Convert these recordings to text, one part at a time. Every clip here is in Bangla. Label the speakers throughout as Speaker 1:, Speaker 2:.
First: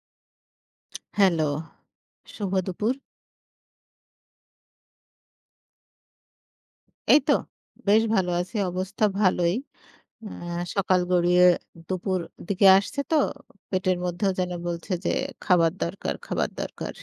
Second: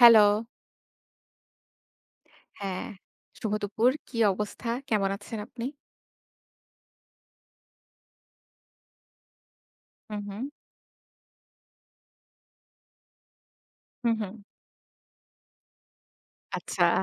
Speaker 1: হ্যালো।
Speaker 2: হ্যালো শুভ
Speaker 1: হ্যাঁ।
Speaker 2: দুপুর।
Speaker 1: শুভ দুপুর কি অবস্থা? কেমন আছেন আপনি?
Speaker 2: এই তো বেশ ভালো আছি। অবস্থা ভালোই।
Speaker 1: হুম, হুম।
Speaker 2: অ্যা সকাল গড়িয়ে দুপুর দিকে আসছে তো পেটের
Speaker 1: হুম,
Speaker 2: মধ্যেও
Speaker 1: হুম।
Speaker 2: যেন বলছে যে "খাবার দরকার, খাবার
Speaker 1: আচ্ছা।
Speaker 2: দরকার"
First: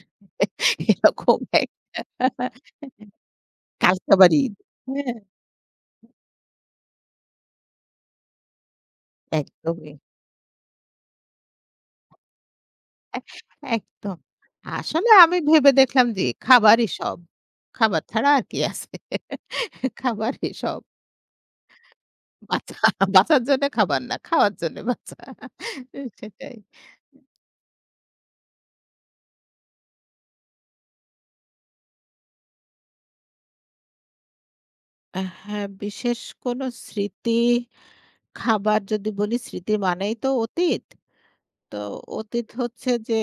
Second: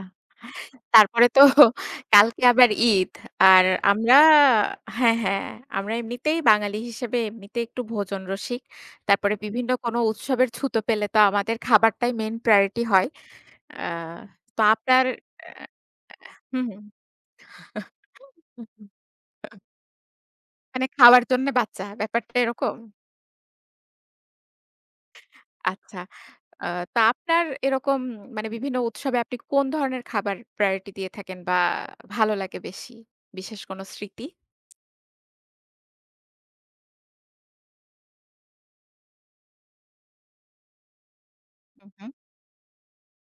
Speaker 1: তারপরে
Speaker 2: এরকম
Speaker 1: তো
Speaker 2: একটা
Speaker 1: কালকে আবার ঈদ। আর
Speaker 2: কালকে
Speaker 1: আমরা
Speaker 2: আবার ঈদ
Speaker 1: হ্যাঁ,
Speaker 2: হ্যাঁ।
Speaker 1: হ্যাঁ। আমরা এমনিতেই ,বাঙালি হিসেবে এমনিতেই একটু ভোজন রসিক। তারপরে বিভিন্ন
Speaker 2: একদমই।
Speaker 1: কোন উৎসবের ছুতো পেলে তো আমাদের খাবারটাই মেইন priority হয়।
Speaker 2: একস
Speaker 1: আ
Speaker 2: একদম।
Speaker 1: তো আপনার
Speaker 2: আসলে আমি
Speaker 1: অ্যা
Speaker 2: ভেবে দেখলাম যে
Speaker 1: হুম, হুম।
Speaker 2: "খাবারই সব"।
Speaker 1: হুম।
Speaker 2: খাবার ছাড়া আর কি আছে? খাবারই সব।
Speaker 1: মানে খাওয়ার জন্যে বাচ্চা। ব্যাপারটা
Speaker 2: বাঁচা
Speaker 1: এরকম?
Speaker 2: বাঁচার জন্য খাবার না খাওয়ার জন্য বাঁচা।
Speaker 1: আচ্ছা।
Speaker 2: সেটাই।
Speaker 1: আ তো আপনার এরকম মানে বিভিন্ন উৎসবে আপনি কোন ধরনের খাবার প্রায়োরিটি দিয়ে থাকেন বা, ভালো লাগে বেশি? বিশেষ কোন স্মৃতি?
Speaker 2: হ্যাঁ বিশেষ কোনো স্মৃতি খাবার যদি বলি স্মৃতি মানেই তো অতীত। তো
Speaker 1: হুম, হুম।
Speaker 2: অতীত হচ্ছে যে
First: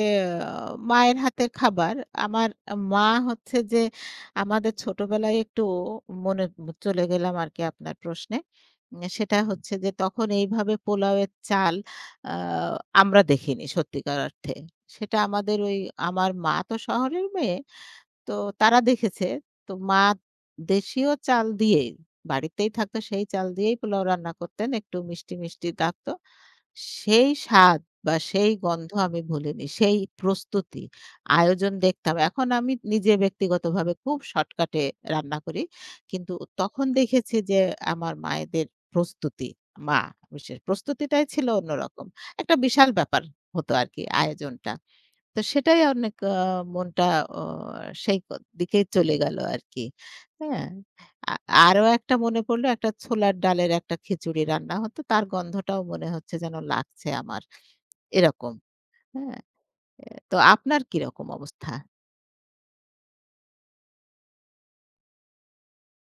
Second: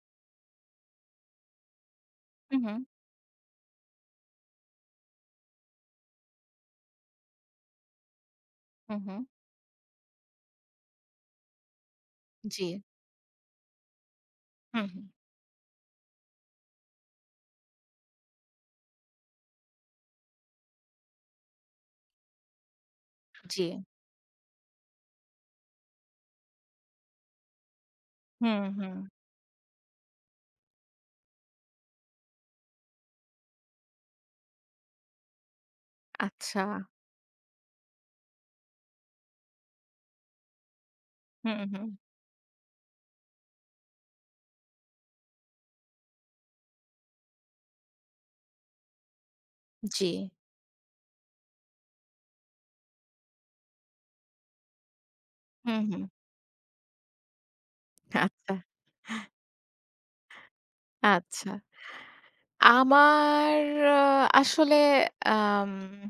Speaker 2: আ মায়ের হাতের খাবার। আমার
Speaker 1: হুম, হুম।
Speaker 2: মা হচ্ছে যে আমাদের ছোটবেলায় একটু মনে চলে গেলাম আরকি আপনার প্রশ্নে।
Speaker 1: হুম, হুম।
Speaker 2: সেটা হচ্ছে যে তখন এইভাবে পোলাওয়ের চাল আ
Speaker 1: জি।
Speaker 2: আমরা দেখিনি সত্যিকার অর্থে।
Speaker 1: হুম, হুম।
Speaker 2: সেটা আমাদের ওই আমার মা তো শহরের মেয়ে। তো তারা দেখেছে। তো মা দেশীয় চাল দিয়েই বাড়িতেই থাকতো সেই চাল দিয়েই
Speaker 1: জি।
Speaker 2: পোলাও রান্না করতেন। একটু মিষ্টি, মিষ্টি থাকতো। সেই স্বাদ বা, সেই
Speaker 1: হুম,
Speaker 2: গন্ধ
Speaker 1: হুম।
Speaker 2: আমি ভুলিনি। সেই প্রস্তুতি। আয়োজন দেখতাম। এখন আমি নিজে ব্যক্তিগতভাবে খুব শর্টকাটে রান্না করি। কিন্তু
Speaker 1: আচ্ছা।
Speaker 2: তখন দেখেছি যে আমার মায়েদের প্রস্তুতি মা বিশেষ প্রস্তুতিটাই ছিল
Speaker 1: হুম, হুম।
Speaker 2: অন্যরকম। একটা বিশাল ব্যাপার হতো আরকি আয়োজনটা। তো সেটাই অনেক আ মনটা আ সেইদিকেই চলে গেল আরকি।
Speaker 1: জি।
Speaker 2: হ্যাঁ। আ আরও একটা মনে পড়ল "একটা ছোলার ডালের একটা খিচুড়ি রান্না হত। তার
Speaker 1: হুম,
Speaker 2: গন্ধটাও
Speaker 1: হুম।
Speaker 2: মনে হচ্ছে যেন লাগছে আমার।" এরকম
Speaker 1: আচ্ছা।
Speaker 2: হ্যাঁ আ তো আপনার কিরকম
Speaker 1: আচ্ছা।
Speaker 2: অবস্থা?
Speaker 1: আমার আসলে আম।